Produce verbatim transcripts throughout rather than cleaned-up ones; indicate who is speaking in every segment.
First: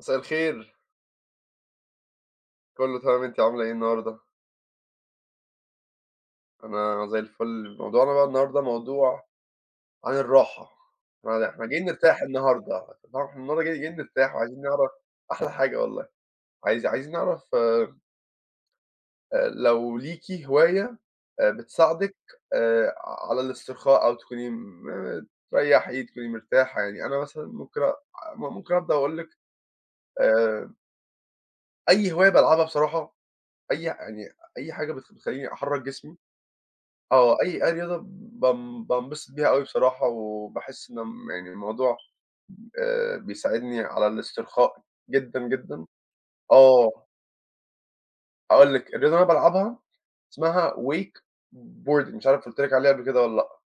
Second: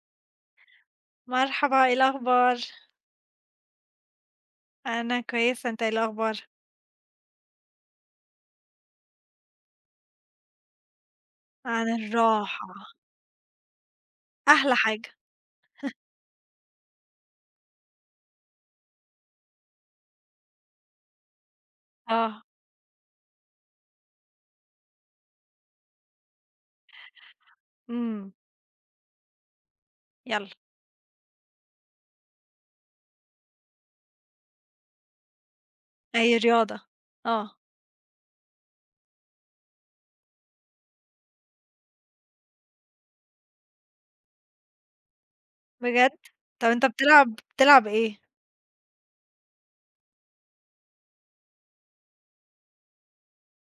Speaker 1: مساء الخير.
Speaker 2: مرحبا، إيه الأخبار؟
Speaker 1: كلّه تمام، أنتِ عاملة إيه النهارده؟
Speaker 2: أنا كويسة، أنت إيه الأخبار؟
Speaker 1: أنا زي الفل. موضوعنا بقى النهارده موضوع عن الراحة. [unintelligible] إحنا جايين
Speaker 2: عن
Speaker 1: نرتاح
Speaker 2: الراحة.
Speaker 1: النهارده. النه النهارده ج جايين نرتاح، وعايزين
Speaker 2: أحلى
Speaker 1: نعر
Speaker 2: حاجة.
Speaker 1: أحلى حاجة والله. عايز عايزين نعرف أ لو ليكِ هواية بتساعدِك
Speaker 2: آه.
Speaker 1: آآ على الاسترخاء، أو تكوني م ممت تريّحي، تكوني مرتاحة. يعني أنا مثلًا ممكن أ
Speaker 2: إمم.
Speaker 1: م ممكن أبدأ وأقول لِك،
Speaker 2: يالّا.
Speaker 1: آآ أي هواية بالعبها بصراحة، أي يعني أي حاجة بت بتخلّيني أحرَّك جسمي.
Speaker 2: أي رياضة.
Speaker 1: آه.
Speaker 2: آه.
Speaker 1: أي أي رياضة ب بان بانبسط بيها أوي بصراحة، وباحس إن م يعني الموضوع آآ بيساعدني على الاسترخاء جدًا، جدًا.
Speaker 2: بجد؟ طب أنت
Speaker 1: آه.
Speaker 2: بتلعب بتلعب إيه؟
Speaker 1: أقول لِك، الرياضة اللى أنا بالعبها، اسمها Wakeboarding. مش عارف قُلت لِك عليها قبل كده، والّا لأ.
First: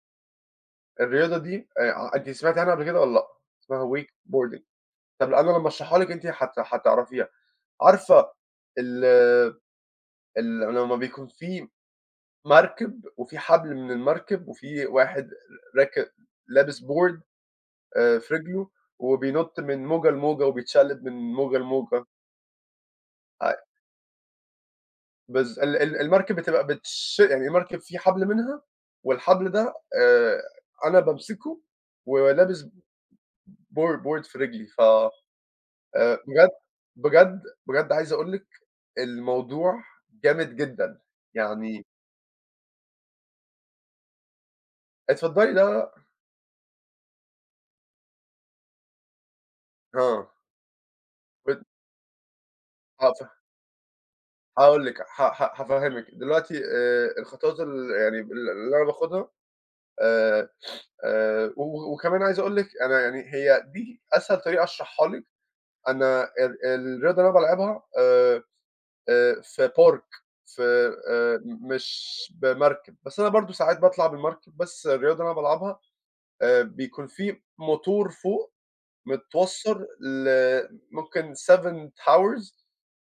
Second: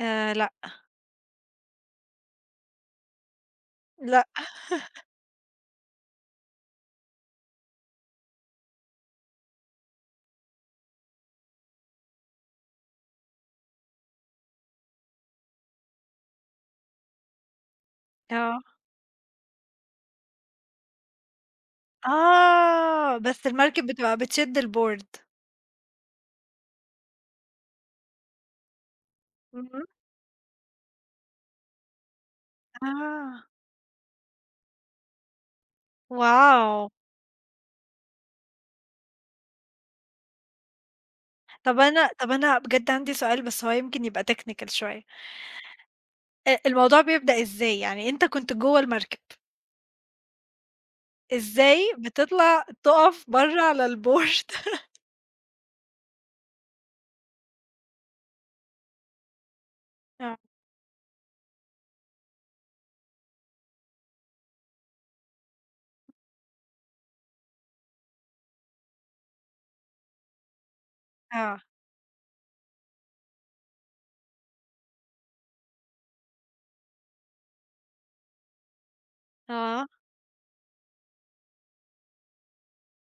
Speaker 2: آآ لأ.
Speaker 1: الرياضة دي، آآ ع أنتِ سمعتي عنها قبل كده، والّا لأ؟ اسمها
Speaker 2: لأ.
Speaker 1: Wakeboarding. طب قبل لمّا أشرحها لِك أنتِ حت حتعرفيها. عارفة ال ال لمّا بيكون في مَركِب، وفي حَبل من المَركِب، وفي واحد ر راكب لابس board آآ في
Speaker 2: آه.
Speaker 1: رِجله، وبينُط من موجة، لموجة، وبيتشقلب من موجة، لموجة.
Speaker 2: آه. بس
Speaker 1: [unintelligible]
Speaker 2: المَركِب بتبقى بتشد الboard.
Speaker 1: بالض ال ال المَركِب بتبقى بتش يعني المَركِب في حَبل منها، والحَبل ده
Speaker 2: اهم.
Speaker 1: آآ أنا بامسكه، و ولابس
Speaker 2: آه.
Speaker 1: bo board في رِجلي. ف آآ بجد
Speaker 2: WOW!
Speaker 1: بجد بجد عايز أقول لِك الموضوع جامد جدًا.
Speaker 2: طب
Speaker 1: يعني
Speaker 2: أنا طب أنا بجد عندي سؤال بس هو يمكن يبقى technical شوية.
Speaker 1: اتفضّلي لا لأ.
Speaker 2: أ الموضوع بيبدأ إزاي؟ يعني أنت كنت جوّه المركب.
Speaker 1: آه. ود
Speaker 2: إزاي بتطلع
Speaker 1: آه،
Speaker 2: تُقف
Speaker 1: فاه
Speaker 2: برّه على الBoard.
Speaker 1: هاقول لِك، ه ه هافهمِك، دلوقتي آآ الخطوات ال يعني ال اللي أنا باخدها،
Speaker 2: آه.
Speaker 1: آآ، آآ، و وكمان عايز أقول لِك أنا يعني هي دي أسهل طريقة أشرحها لِك، أنا ال الرياضة اللي أنا بالعبها آآ، آآ في Park في آآ،
Speaker 2: آه.
Speaker 1: مش بمركب، بس أنا برضه ساعات باطلع بالمركب، بس الرياضة اللي أنا بالعبها، آآ بيكون في موتور فوق
Speaker 2: آه.
Speaker 1: متوصّل ل ممكن seven Powers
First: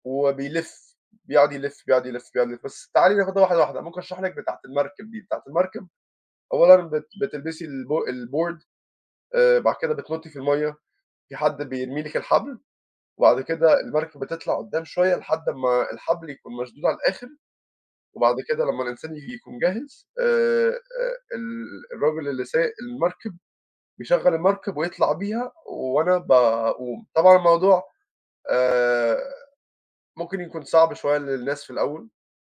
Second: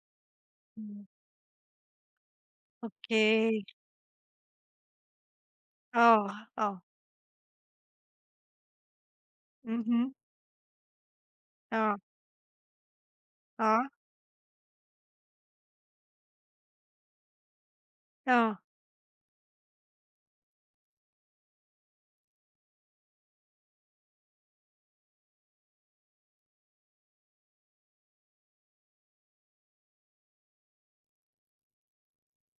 Speaker 1: وبيلف،
Speaker 2: إمم.
Speaker 1: بيقعد يلف، بيقعد يلف، بيقعد يلف، بس تعالي ناخدها واحدة
Speaker 2: أوكي
Speaker 1: واحدة، ممكن أشرح لِك بتاعة المركب دي، بتاعة المركب
Speaker 2: آه،
Speaker 1: أولًا
Speaker 2: آه.
Speaker 1: بت بتلبسي الب الBoard آآ بعد كده
Speaker 2: اهم.
Speaker 1: بتنُطي في المَيّة، في حد
Speaker 2: آه.
Speaker 1: بيرمي لِك الحبل، وبعد كده
Speaker 2: آه.
Speaker 1: المركب بتطلع قدام شوية، لحد ما الحبل يكون مشدود على الآخر، وبعد
Speaker 2: آه.
Speaker 1: كده لما الإنسان ي يكون جاهز آآ ال الراجل اللي سايق المركب بيشغَل المركب ويطلع بيها، و وأنا ب وطبعًا الموضوع آآ ممكن يكون صعب شوية للناس في الأول،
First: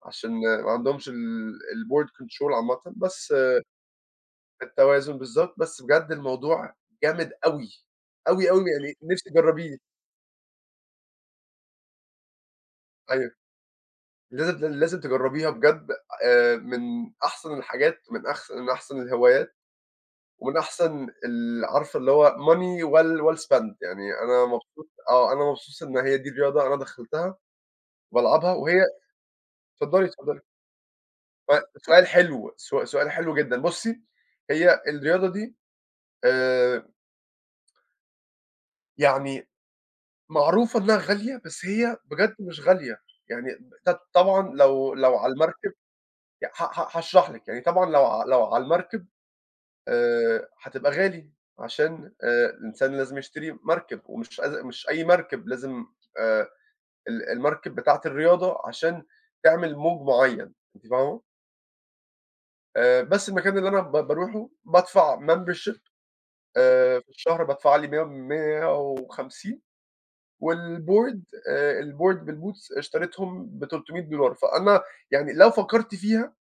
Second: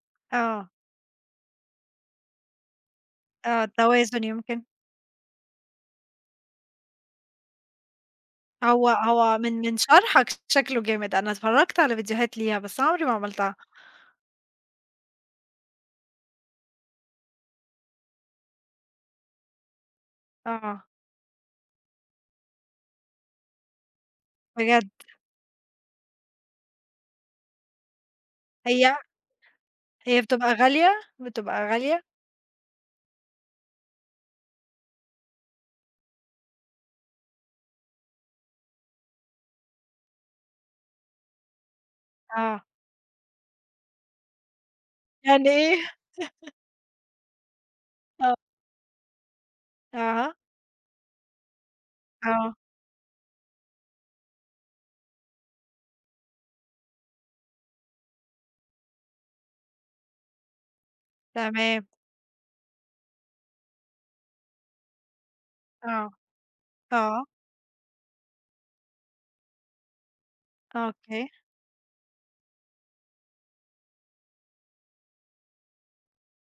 Speaker 1: عشان
Speaker 2: آه.
Speaker 1: ما عندهمش ال الBoard Control عامةً، بس
Speaker 2: آه، التوازن يمكن.
Speaker 1: التوازن بالضبط، بس بجد الموضوع جامد أوي، أوي، أوي
Speaker 2: هو
Speaker 1: يعني نفسي
Speaker 2: هو من من
Speaker 1: تجربيه.
Speaker 2: شرحَك شكلُه جامد، أنا أتفرجت على فيديوهات ليها، بس أنا عمري ما
Speaker 1: أيوه،
Speaker 2: عملتها.
Speaker 1: لازم لازم تجربيها بجد، آآ من أحسن الحاجات، من أحس أحسن الهوايات، ومن
Speaker 2: آه.
Speaker 1: أحسن ال عارفة اللي هو Money well well spend يعني أنا
Speaker 2: بجد.
Speaker 1: مبسوط آه، أنا مبسوط إن هي دي الرياضة أنا دخلتها وبالعبها، وهي
Speaker 2: هي
Speaker 1: اتفضلي،
Speaker 2: هي
Speaker 1: اتفضلي.
Speaker 2: بتبقى غالية،
Speaker 1: سؤ
Speaker 2: بتبقى غالية؟
Speaker 1: سؤال حلو، سو سؤال حلو جدًا، بُصي هي الرياضة دي آآ يعني معروفة إنّها غالية بس هي بجد
Speaker 2: آه.
Speaker 1: مش غالية، يعني ب ط طبعًا لو لو على
Speaker 2: يعني
Speaker 1: المركب
Speaker 2: إيه؟.
Speaker 1: ي ها هاشرح لِك، يعني طبعًا لو ع
Speaker 2: آه.
Speaker 1: لو على المركب
Speaker 2: أها.
Speaker 1: آآ هتبقى غالي عشان آآ
Speaker 2: آه.
Speaker 1: الإنسان لازم يشتري مركب ومش أز مش أي مركب، لازم آآ ال المركب بتاعة الرياضة عشان تعمل موج معيّن، أنتِ فاهمة؟
Speaker 2: تمام.
Speaker 1: آآ بس المكان اللي أنا ب باروحه بادفع membership
Speaker 2: آه
Speaker 1: آآ في
Speaker 2: آه.
Speaker 1: الشهر، بادفع لي ميَّة مِيّة وخمسين، و
Speaker 2: آه
Speaker 1: الboard
Speaker 2: أوكي.
Speaker 1: آآ الboard بالboots اشتريتهم بتُلتُمِيَّة دولار، فأنا يعني لو فكرت فيها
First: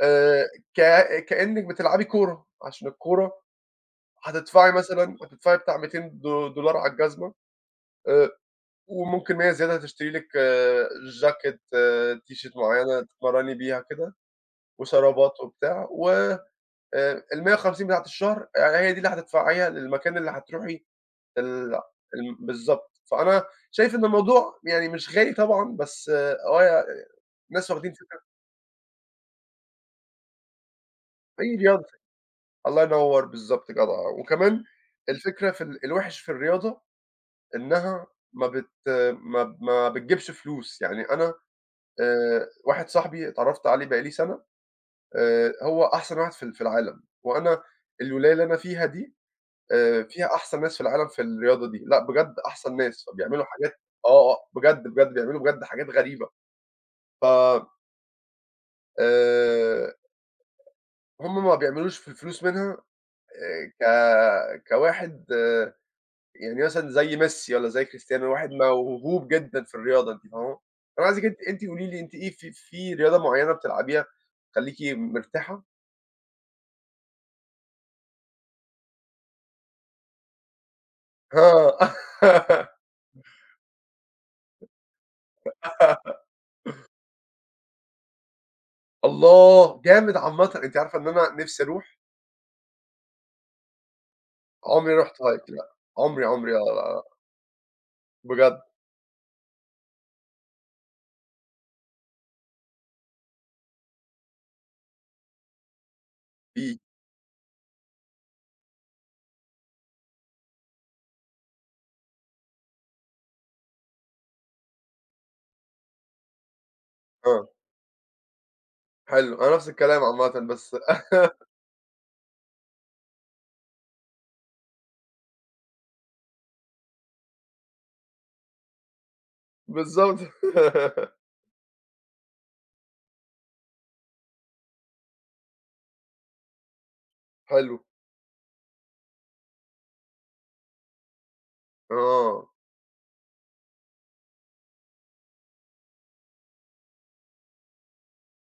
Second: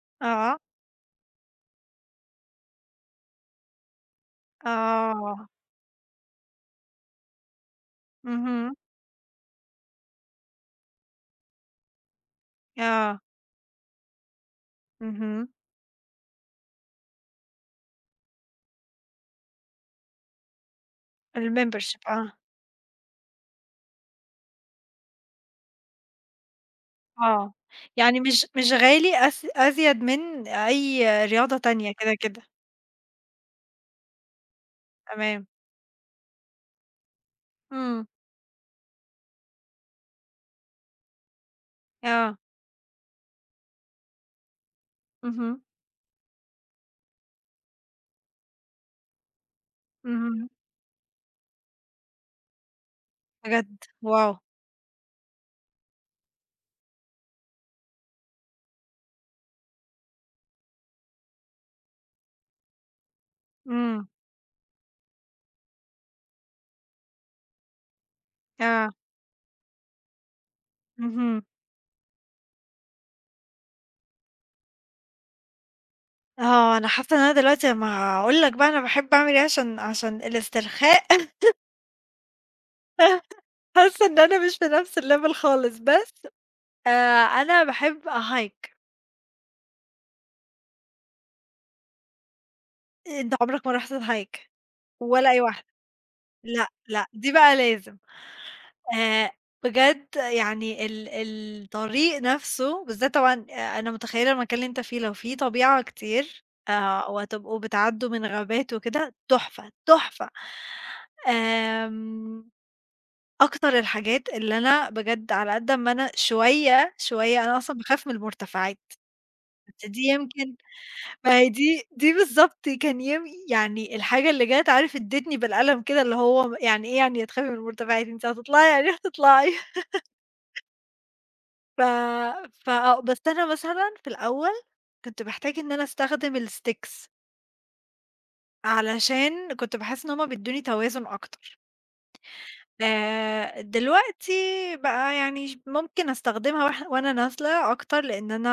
Speaker 1: آآ
Speaker 2: أها.
Speaker 1: ك كأنِك بتلعبي كورة، عشان الكورة هتدفعي مثلًا
Speaker 2: آه.
Speaker 1: هتدفعي بتاع ميتين دو دولار على الجزمة آآ
Speaker 2: اهم.
Speaker 1: وممكن مِيَّة زيادة تشتري لِك چاكيت، تيشيرت معيّنة
Speaker 2: آه.
Speaker 1: تتمرّني بيها كده وشرابات
Speaker 2: اهم.
Speaker 1: وبتاع، و آآ المِيَّة وخمسين بتاعة الشهر يعني هي دي اللي هتدفعيها للمكان اللي هتروحي ال
Speaker 2: الmembership آه.
Speaker 1: ال بالضبط، فأنا شايف إن الموضوع يعني مش غالي طبعًا، بس آه يع
Speaker 2: آه
Speaker 1: ناس واخدين
Speaker 2: يعني
Speaker 1: فكرة
Speaker 2: مش مش غالي أز أزيد من أي
Speaker 1: أي
Speaker 2: رياضة
Speaker 1: رياضة
Speaker 2: تانية كده كده.
Speaker 1: الله ينور بالضبط، جدعة، وكمان
Speaker 2: تمام.
Speaker 1: الفكرة في ال الوحِش في الرياضة إنّها
Speaker 2: إمم.
Speaker 1: ما بت ما ما بتجيبش فلوس، يعني أنا
Speaker 2: آه.
Speaker 1: آآ واحد صاحبي اتعرفت عليه بقى لي سنة آآ
Speaker 2: اهم.
Speaker 1: هو أحسن واحد في ال في العالم، وأنا الولاية اللي أنا فيها دي آآ فيها
Speaker 2: إمم.
Speaker 1: أحسن ناس في العالم في الرياضة دي، لأ بجد أحسن ناس فبيعملوا حاجات،
Speaker 2: بجد
Speaker 1: آه آه
Speaker 2: واو!
Speaker 1: بجد بجد بيعملوا بجد حاجات غريبة ف آآ هم ما بيعملوش في الفلوس منها آآ
Speaker 2: امم.
Speaker 1: ك كواحد آآ يعني مثلًا زي ميسي والّا زي كريستيانو، واحد
Speaker 2: آه.
Speaker 1: موهوب جدًا في الرياضة أنتِ فاهمة؟ طب أنا عايزِك ان
Speaker 2: اهم.
Speaker 1: أنتِ قولي لي أنتِ إيه في في رياضة معيّنة بتلعبيها تخليكِ مرتاحة؟
Speaker 2: آه، أنا حاسّة إن أنا دلوقتي ما هاقول لك بقى أنا باحب أعمل إيه عشان عشان الاسترخاء.
Speaker 1: آه.
Speaker 2: حاسّة إن أنا مش في نفس الlevel خالص، بس آآ أنا باحب أhike.
Speaker 1: الله! جامد عامةً، أنتِ عارفة إن أنا نفسي أروح.
Speaker 2: إيه؟ أنت عمرك ما رُحت الHike؟
Speaker 1: عمري رُحت
Speaker 2: ولا أي
Speaker 1: Hike
Speaker 2: واحدة؟
Speaker 1: لأ عمري، عمري، لأ،
Speaker 2: لأ،
Speaker 1: لأ.
Speaker 2: لأ دي بقى لازم.
Speaker 1: بجد؟
Speaker 2: آآ بجد يعني ال ال الطريق نفسه بالذات طبعًا آآ أنا متخيّلة المكان اللي أنت فيه، لو في طبيعة كتير
Speaker 1: ي
Speaker 2: آآ وهتتبقوا بتعدّوا من غابات وكده تُحفة، تُحفة. آمم أكتر الحاجات اللي أنا بجد على قد ما أنا شويّة، شويّة
Speaker 1: آه.
Speaker 2: أنا أصلًا باخاف من المرتفعات،
Speaker 1: حلو، أنا نفس
Speaker 2: فدي
Speaker 1: الكلام عامةً
Speaker 2: يمكن
Speaker 1: بس
Speaker 2: ما هي دي دي بالضبط كان ينف يعني الحاجة اللي جات عارف أدتني بالقلم كده اللي هو م يعني إيه يعني تخافي من المرتفعات؟ أنت هتطلعي يعني هتطلعي.
Speaker 1: بالضبط.
Speaker 2: ف فآه، بس أنا مثلًا في الأول، كنت باحتاج إن أنا أستخدم الsticks.
Speaker 1: حلو.
Speaker 2: علشان، كنت باحس إن هُم بيدوني توازن أكتر.
Speaker 1: آه.
Speaker 2: آآ دلوقتي، بقى يعني ش ممكن أستخدمها واح وأنا نازلة أكتر، لإن أنا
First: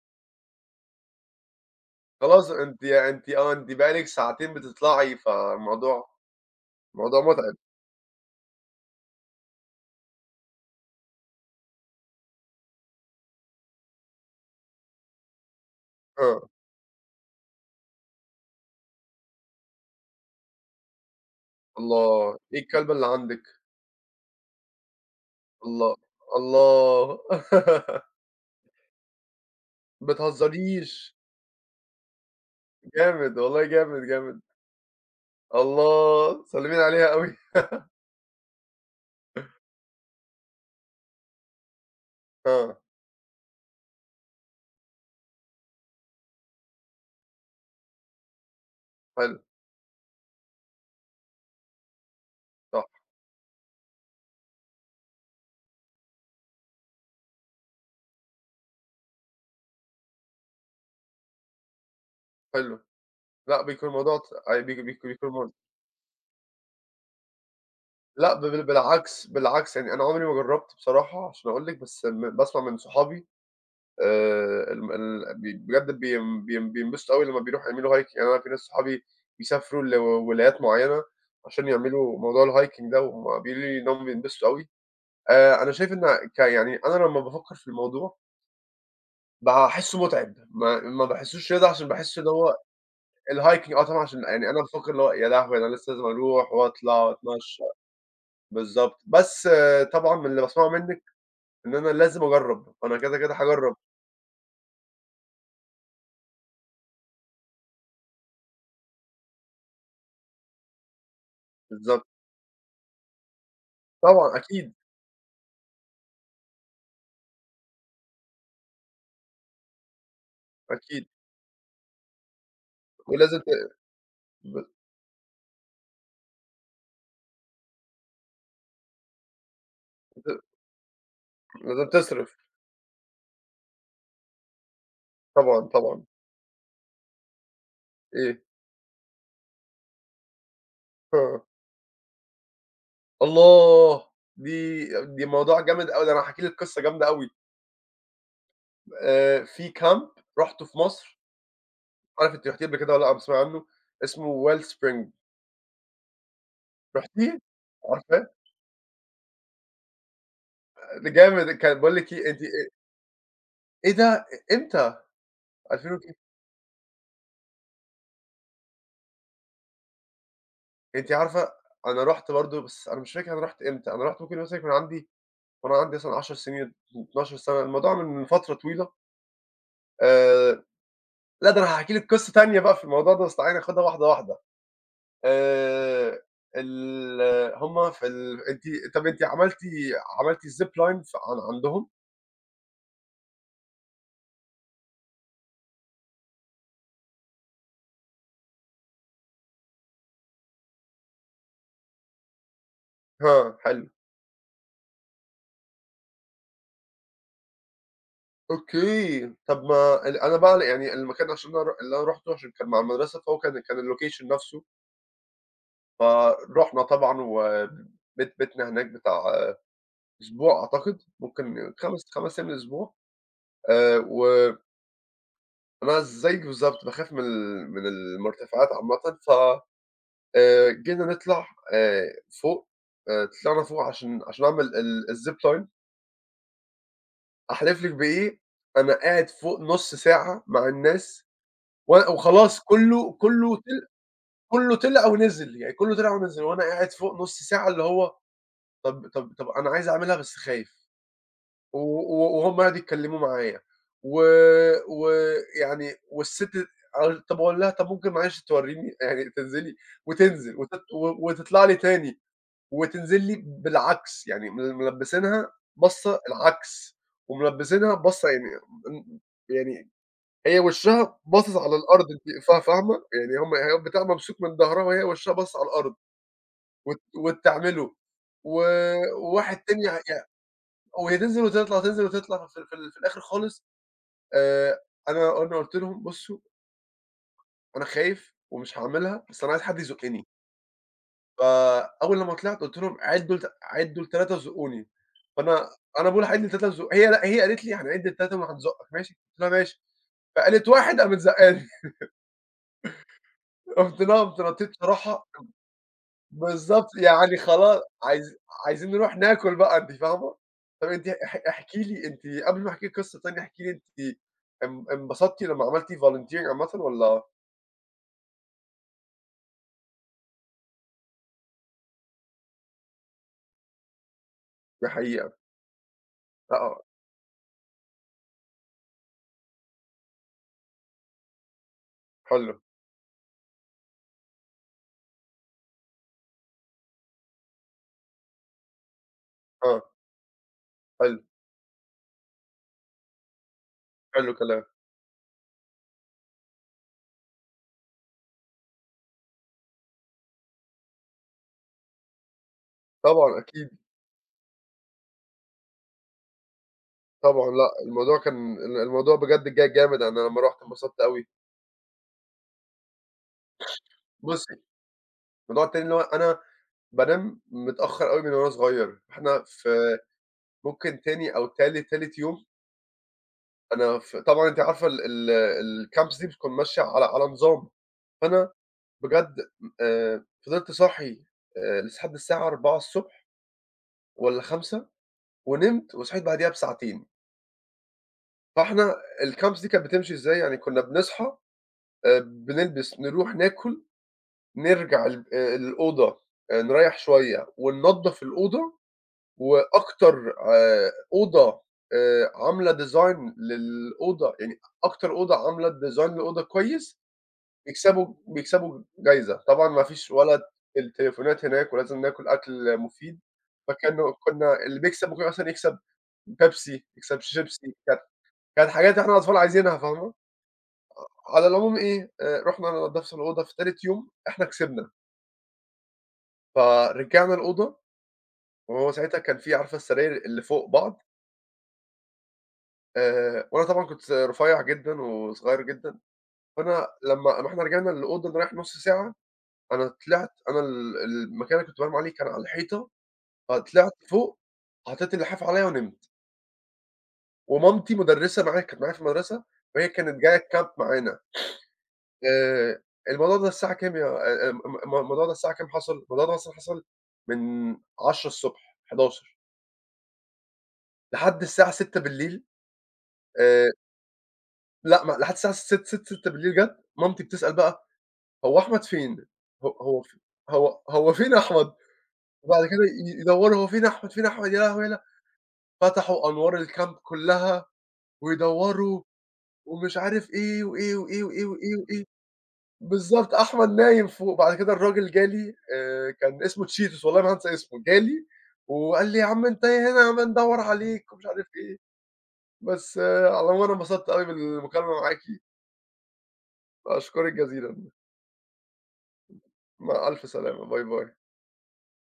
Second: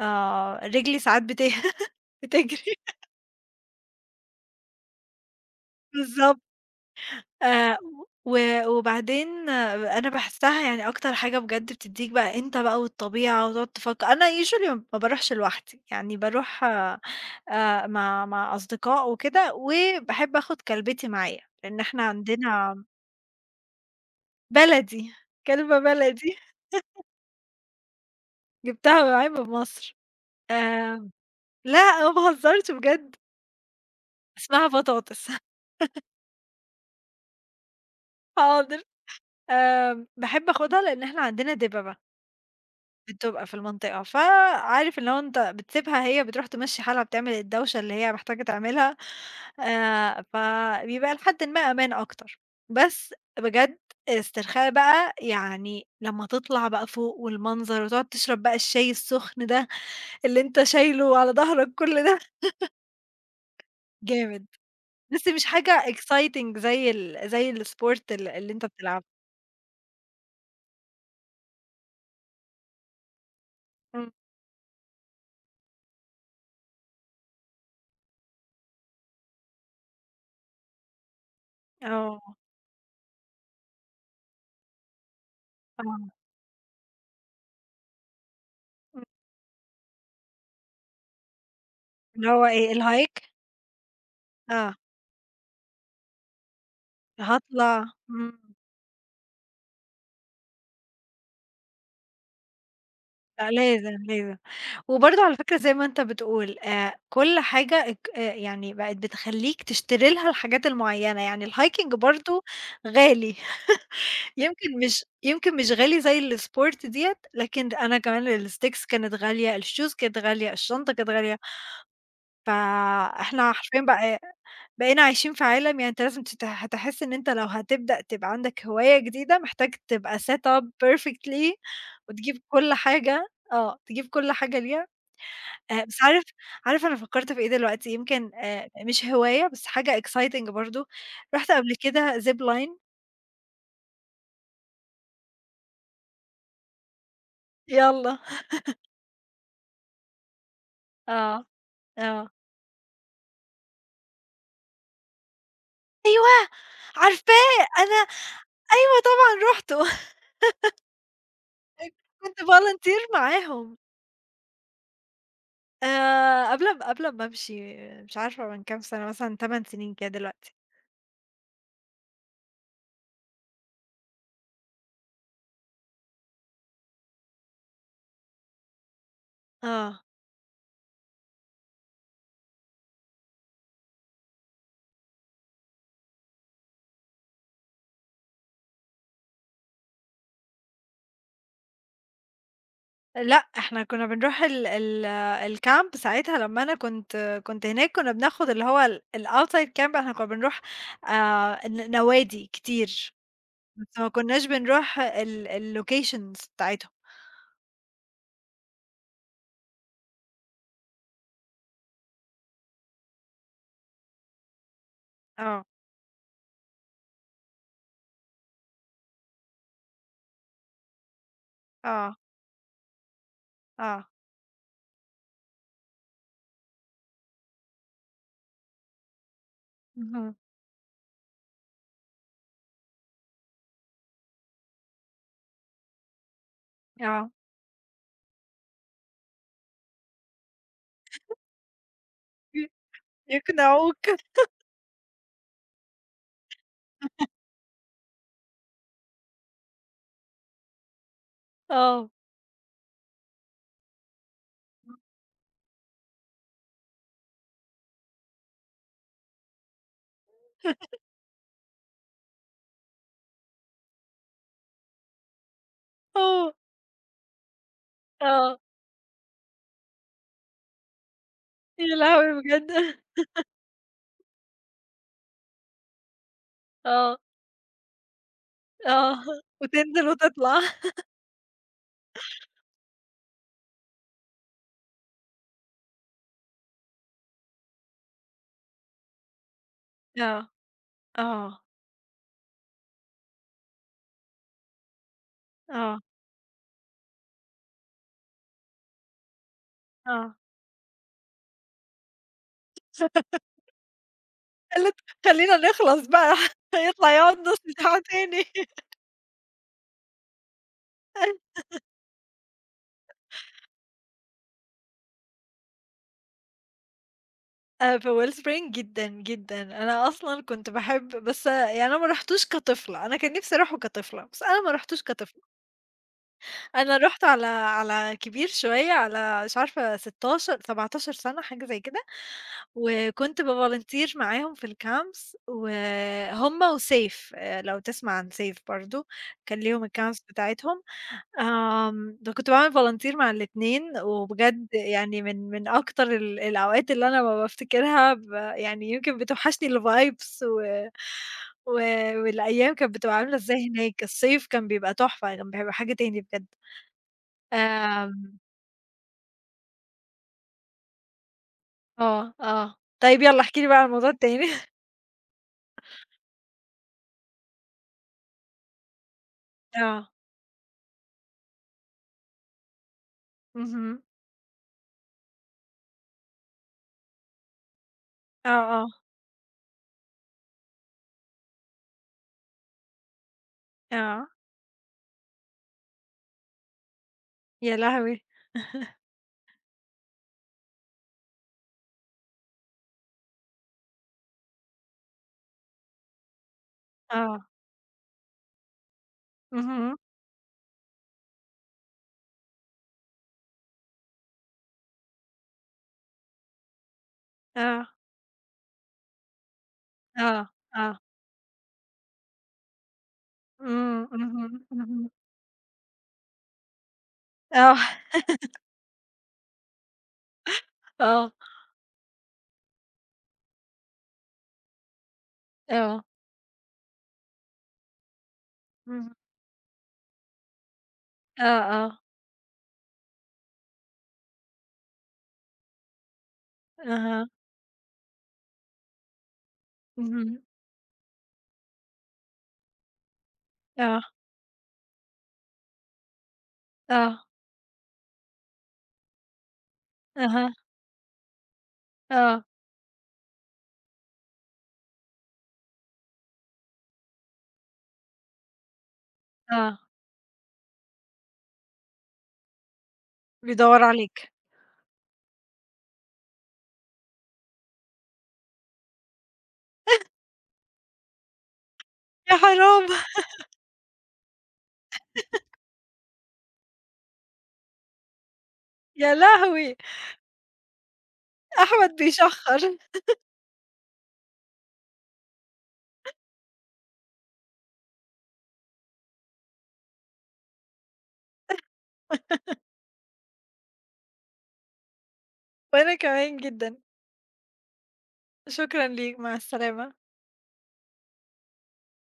Speaker 2: آآ رجلي ساعات بت
Speaker 1: خلاص
Speaker 2: بتجري.
Speaker 1: أنتِ أنتِ آه أنتِ بقى لِك ساعتين بتطْلعي، فالموضوع
Speaker 2: بالضبط.
Speaker 1: الموضوع متعب.
Speaker 2: آآ و وبعدين أنا باحسها، يعني أكتر حاجة بجد بتديك بقى أنت بقى والطبيعة وتقعد تفكر، أنا Usually م ما باروحش لوحدي، يعني
Speaker 1: آه.
Speaker 2: باروح آآ مع مع أصدقاء وكده، وباحب آخد كلبتي معايا، لإن إحنا
Speaker 1: الله! إيه
Speaker 2: عندنا
Speaker 1: الكلبة اللي عندِك؟
Speaker 2: بلدي. كلبة
Speaker 1: الله،
Speaker 2: بلدي.
Speaker 1: الله!
Speaker 2: جِبتها معايا من مصر.
Speaker 1: ما
Speaker 2: آمم،
Speaker 1: تهزريش!
Speaker 2: لأ ما باهزرش بجد.
Speaker 1: جامد، والله جامد، جامد.
Speaker 2: اسمها بطاطس.
Speaker 1: الله! سلِّمي لي عليها أوي.
Speaker 2: حاضر. آمم، باحب آخدها لإن إحنا عندنا دببة.
Speaker 1: آه.
Speaker 2: بتبقى في المنطقة، فعارف اللي هو أنت بتسيبها هي بتروح تمشّي حالها، بتعمل الدوشة اللي هي محتاجة تعملها،
Speaker 1: حلو.
Speaker 2: آآ فبيبقى لحدٍ ما أمان أكتر،
Speaker 1: صح.
Speaker 2: بس بجد استرخاء بقى، يعني لمّا تطلع بقى، فوق والمنظر وتقعد تشرب بقى الشاي السخن ده، اللي أنت شايله على ضهرك كل ده...
Speaker 1: حلو لأ بيكون موضوع
Speaker 2: جامد، لسّه مش
Speaker 1: [unintelligible]
Speaker 2: حاجة exciting زي ال زي الsport
Speaker 1: لأ
Speaker 2: اللي
Speaker 1: ب
Speaker 2: اللي أنت بتلعبه.
Speaker 1: بالعكس بالعكس، يعني أنا عمري ما جرّبت بصراحة عشان أقول لِك بس م باسمع من صحابي،
Speaker 2: امم.
Speaker 1: آآ ال م ال ب بجد بين بين بينبسطوا أوي لمّا بيروحوا يعملوا Hike، أنا في ناس صحابي بيسافروا لولايات معيّنة عشان يعملوا
Speaker 2: آه.
Speaker 1: موضوع الhiking ده وهم بيقولوا لي إن هم بينبسطوا أوي، آآ أنا شايف إن
Speaker 2: آه.
Speaker 1: ك يعني أنا لمّا بافكّر في الموضوع
Speaker 2: امم.
Speaker 1: باحسه متعب، ما ما باحسوش رياضة، عشان باحس
Speaker 2: اللي
Speaker 1: إن
Speaker 2: هو
Speaker 1: هو
Speaker 2: إيه الhike؟
Speaker 1: الhiking آه طبعًا عشان يعني أنا
Speaker 2: آه.
Speaker 1: بافكّر اللي هو يا لهوي أنا لسّه لازم أروح وأطلع وأتمشى،
Speaker 2: هاطلع، امم.
Speaker 1: بالضبط، بس طبعًا من اللي باسمعه مِنّك إن أنا لازم أجرّب، أنا كده كده
Speaker 2: لأ،
Speaker 1: هاجرّب.
Speaker 2: لازم لازم، وبرضو على فكرة زي ما أنت بتقول، آآ كل حاجة أك آآ يعني بقت بتخليك تشتري لها الحاجات المعيّنة، يعني الhiking
Speaker 1: بالضب
Speaker 2: برضو غالي،
Speaker 1: طبعًا أكيد.
Speaker 2: يمكن مش يمكن مش غالي زي الsport دِيَّة، لكن أنا كمان الsticks كانت غالية، الshoes كانت غالية، الشنطة
Speaker 1: أكيد.
Speaker 2: كانت غالية،
Speaker 1: ولازم ت
Speaker 2: فإحنا حرفيًا بقى ي
Speaker 1: ب
Speaker 2: بقينا عايشين في عالم يعني أنت لازم تت هتحس إن أنت لو هتبدأ تبقى عندك هواية جديدة محتاج تبقى
Speaker 1: ت
Speaker 2: set up perfectly
Speaker 1: لازم
Speaker 2: وتجيب
Speaker 1: تصرف.
Speaker 2: كل حاجة، آه تجيب كل حاجة ليها،
Speaker 1: طبعًا
Speaker 2: آآ بس
Speaker 1: طبعًا.
Speaker 2: عارف عارف أنا فكرت في إيه دلوقتي؟ يمكن
Speaker 1: إيه؟
Speaker 2: آآ مش هواية بس حاجة exciting برضو،
Speaker 1: آه.
Speaker 2: رُحت قبل كده zip line
Speaker 1: الله دي دي موضوع جامد أوي، ده أنا هاحكي لِك قصّة جامدة أوي.
Speaker 2: يالّا.
Speaker 1: آآ في كامب رُحته في مصر
Speaker 2: آه
Speaker 1: مش
Speaker 2: آه.
Speaker 1: عارف أنتِ رحتيه قبل كدة والّا لأ، بتسمعي عنّه اسمه Well Spring.
Speaker 2: أيوه.
Speaker 1: رُحتيه؟
Speaker 2: عارفاه أنا
Speaker 1: عارفاه؟
Speaker 2: أيوه طبعًا رُحته..
Speaker 1: ده جامد ك
Speaker 2: [unintelligible]
Speaker 1: باقول لكِ إيه
Speaker 2: كنتُ
Speaker 1: دي إ
Speaker 2: volunteer معاهم.
Speaker 1: إيه ده إمتى؟ ألفين و [unintelligible]
Speaker 2: آآ قبل قبل أما امشي مش عارفة من كام سنة مثلًا تمن سنين كده دلوقتي.
Speaker 1: أنتِ عارفة أنا رحت برضو بس أنا مش فاكر أنا رُحت إمتى، أنا رُحت ممكن مثلًا يكون عندي وأنا عندي مثلًا عشر سنين، اتناشر سنة اتناشر سنة، الموضوع من فترة طويلة.
Speaker 2: آه.
Speaker 1: آآ لا ده أنا هاحكي لِك قصّة تانية بقى في الموضوع ده، بس تعالي ناخدها واحدة واحدة. آآ ال همّ في ال أنتِ طب أنتِ عملتِ عملتِ ziplines عن عندهم؟
Speaker 2: لأ إحنا كنّا بنروح ال ال الcamp ساعتها لمّا أنا كنت كنت هناك كنّا بناخد اللي هو ال الoutside camp، إحنا كنّا بنروح آآ ن نوادي كتير
Speaker 1: آه حلو.
Speaker 2: بس ما كناش بنروح ال الlocations بتاعتهم.
Speaker 1: أوكي، طب ما أن أنا بقى يعني المكان عشان أنا رُح اللي أنا رُحته عشان كان مع المدرسة، فهو كان كان اللوكيشن نفسه
Speaker 2: آه.
Speaker 1: فرُحنا طبعًا، وبيت بيتنا هناك بتاع أسبوع أعتقد، ممكن خمس
Speaker 2: آه.
Speaker 1: خمس أيّام لأسبوع. آآ،
Speaker 2: آه.
Speaker 1: و أنا زيّك بالضبط باخاف من ال من المُرتفعات عامةً، ف
Speaker 2: اهم.
Speaker 1: آآ جينا نطلع آآ فوق، آآ طلعنا فوق عشان عشان نعمل ال الZipline.
Speaker 2: آه.
Speaker 1: أحلف لِك بإيه، أنا قاعد فوق نص ساعة مع الناس، و وخلاص
Speaker 2: امم،
Speaker 1: كُلّه، كُلّه ط
Speaker 2: بيقنعوك.
Speaker 1: كُلّه طلع ونزِل، يعني كُلّه طلع ونزِل، وأنا قاعد فوق نص ساعة اللي هو طب طب طب أنا عايز أعملها بس خايف، و
Speaker 2: آه.
Speaker 1: و وهُم قعدوا يتكلموا معايا، و
Speaker 2: [unintelligible]
Speaker 1: ويعني والست طب أقول لها طب ممكن معلش توريني يعني تنزلي وتنزل وت و وتطلع لي تاني، وتنزل لي بالعكس، يعني مل ملبسينها باصة
Speaker 2: آه.
Speaker 1: العكس، وملبسينها باصة يعني
Speaker 2: آه
Speaker 1: ان يعني هي وشها باصص على
Speaker 2: يا
Speaker 1: الأرض
Speaker 2: لهوي
Speaker 1: أنتِ فا
Speaker 2: بجد!
Speaker 1: فاهمة؟ يعني هُم البتاع ممسوك من ضهرها، وهي وشها باصص على الأرض. وت
Speaker 2: آه.
Speaker 1: وت تعملُه، و
Speaker 2: آه
Speaker 1: وواحد تاني يع
Speaker 2: وتنزل وتطلع.
Speaker 1: وهي تنزل وتطلع وتنزل وتطلع، في ال في ال في الآخر خالص آآ أنا أنا قُلت لهم بصوا أنا خايف ومش هاعملها، بس أنا عايز حد يزُقني.
Speaker 2: آه، آه.
Speaker 1: فأوّل لما طلعت، قُلت لهم عِدّوا لت عِدّوا لتلاتة وزقوني، فأنا
Speaker 2: آه.
Speaker 1: أنا باقول هاعِد لتلاتة وازُق هي لأ، هي قالت لي هنعد لتلاتة وهنزوقك ماشي؟ قُلت لها ماشي،
Speaker 2: آه.
Speaker 1: فقالت واحد قامت زقاني. رُحت نا قومت نطيت
Speaker 2: قالت
Speaker 1: بصراحة
Speaker 2: خلينا نخلص بقى
Speaker 1: بالضبط،
Speaker 2: هيطلع
Speaker 1: يعني
Speaker 2: يقعد نص
Speaker 1: خلا
Speaker 2: ساعة
Speaker 1: عايز
Speaker 2: تاني.
Speaker 1: عايزين نِرُوح ناكل بقى أنتِ فاهمة؟ طيّب أنتِ اح
Speaker 2: [unintelligible]
Speaker 1: احكي لي أنتِ قبل ما أحكي لِك قصّة تانية، احكي لي أنتِ ان انبسطتِ لمّا عملتِ Volunteering عامةً والّا؟
Speaker 2: آآ، فWellspring جدًا، جدًا، أنا أصلًا كنت باحب بس يعني أنا ما رحتوش كطفلة، أنا كان نفسي أروحه كطفلة، بس أنا ما
Speaker 1: دي
Speaker 2: رحتوش
Speaker 1: حقيقة.
Speaker 2: كطفلة.
Speaker 1: أ آه.
Speaker 2: أنا رُحت على على كبير شوية، على مش عارفة ستاشر، سبعتاشر سنة حاجة زي كده،
Speaker 1: حلو.
Speaker 2: وكنت بVolunteer معاهم في الCamps، وهم وسيف، آآ لو تسمع عن سيف برضه، كان
Speaker 1: آه.
Speaker 2: ليهم الCamps بتاعتهم،
Speaker 1: حلو.
Speaker 2: آمم ده كنت باعمل Volunteer مع الاتنين،
Speaker 1: حلو كلام.
Speaker 2: وبجد يعني من من أكتر ال الأوقات، اللي أنا لما بافتكرها ب يعني يمكن بتوحشني الVibes و و والأيام كانت بتبقى عاملة
Speaker 1: طبعًا
Speaker 2: إزاي
Speaker 1: أكيد.
Speaker 2: هناك، الصيف كان بيبقى تحفة، كان بيبقى حاجة تاني بجد.
Speaker 1: طبعًا لأ، الموضوع
Speaker 2: آمم
Speaker 1: كان ال الموضوع بجد جه جامد، أنا لما رُحت انبسطت أوي.
Speaker 2: آه، آه، طيب يلّا احكِ لي بقي عن الموضوع التاني.
Speaker 1: بُصي، الموضوع التاني اللي هو أنا بانام متأخر أوي من وأنا صغير، فإحنا في
Speaker 2: آه.
Speaker 1: ممكن تاني أو تالت تالت يوم
Speaker 2: اهم.
Speaker 1: أنا ف طبعًا أنتِ عارفة ال ال الCamps دي بتكون ماشية على على نظام،
Speaker 2: آه،
Speaker 1: فأنا
Speaker 2: آه.
Speaker 1: بجد آآ فضلت صاحي آآ لس حد الساعة أربعة الصبح،
Speaker 2: آه.
Speaker 1: والّا خمسة ونمت وصحيت بعديها بساعتين.
Speaker 2: يا لهوي!
Speaker 1: فاحنا الكامبس دي كانت بتمشي إزاي؟ يعني كنّا بنصحى آآ بنلبس، نروح ناكل، نرجع ال الأوضة، أ نريّح
Speaker 2: آه.
Speaker 1: شوية، وننضّف الأوضة،
Speaker 2: اهم.
Speaker 1: وأكتر آآ أوضة آآ عاملة design للأوضة يعني أكتر أوضة عاملة design للأوضة كويس،
Speaker 2: آه.
Speaker 1: بيكسبوا بيكسبوا جايزة. طبعًا ما فيش ولا
Speaker 2: آه،
Speaker 1: التل
Speaker 2: آه.
Speaker 1: التليفونات هناك، ولازم ناكل أكل مفيد.
Speaker 2: إمم.
Speaker 1: فكانوا
Speaker 2: اهم،
Speaker 1: كنّا اللي بيكسب
Speaker 2: اهم.
Speaker 1: ممكن أصلًا يكسب بيبسي، يكسب شيبسي.
Speaker 2: آه.
Speaker 1: كانت كانت حاجات إحنا الاطفال عايزينها فاهمة؟ أ
Speaker 2: آه.
Speaker 1: على العموم إيه، آآ رُحنا أنا نضّفت الأوضة في تالت يوم، إحنا كسبنا.
Speaker 2: آه.
Speaker 1: فرجعنا الأوضة، وهو
Speaker 2: إمم.
Speaker 1: ساعتها كان في عارفة السراير اللي فوق بعض؟
Speaker 2: آه، آه.
Speaker 1: آآ وأنا طبعًا كنت س رُفيّع جدًا، وصغير جدًا. فأنا
Speaker 2: أها.
Speaker 1: لمّا رحنا رجعنا للأوضة نريّح نُص ساعة، أنا طلعت
Speaker 2: اهم.
Speaker 1: أنا ال المكان اللي كنت بانام عليه كان على الحيطة، ف طلعت
Speaker 2: آه.
Speaker 1: فوق حطّيت اللحاف عليّا، ونمت.
Speaker 2: آه.
Speaker 1: ومامتي مُدرّسة معايا، كانت معايا في المدرسة، وهي كانت جاية
Speaker 2: أها.
Speaker 1: الكامب معانا.
Speaker 2: آه.
Speaker 1: آآ الموضوع ده الساعة كام يا آآ ام الم الموضوع ده الساعة كام حصل؟ الموضوع دا مثلًا حصل من عشرة الصبح، حداشر
Speaker 2: آه.
Speaker 1: لحد الساعة ستة بالليل. آآ
Speaker 2: بيدوّر عليك.
Speaker 1: لأ، ما لحد الساعة س ست ست ستة بالليل جات. مامتي بتسأل بقى: "هو أحمد فين؟ ه هو ف هو هو فين أحمد؟"
Speaker 2: يا
Speaker 1: وبعد كده
Speaker 2: حرام
Speaker 1: ي يدوّروا، هو فين أحمد، فين أحمد، يا لهوي، يا له فتحوا أنوار الكامب كُلّها، ويدوّروا،
Speaker 2: يا لهوي!
Speaker 1: ومش عارف إيه، وإيه، وإيه، وإيه، وإيه،
Speaker 2: أحمد
Speaker 1: وإيه.
Speaker 2: بيشَخّر.
Speaker 1: بالضبط أحمد نايم فوق. بعد كده الراجل جا لي، آآ كان اسمه اتشيتوس والله ما هانسى اسمه. جا لي، وقال لي: "يا عم أنت يا هنا بندوّر عليك، ومش عارف إيه. بس على العموم أنا انبسطت أوي من المكالمة معاكِ.
Speaker 2: وأنا كمان جدًا.
Speaker 1: أشكُرِك جزيلًا.
Speaker 2: شكرًا ليك، مع السلامة.
Speaker 1: مع ألف سلامة. باي، باي.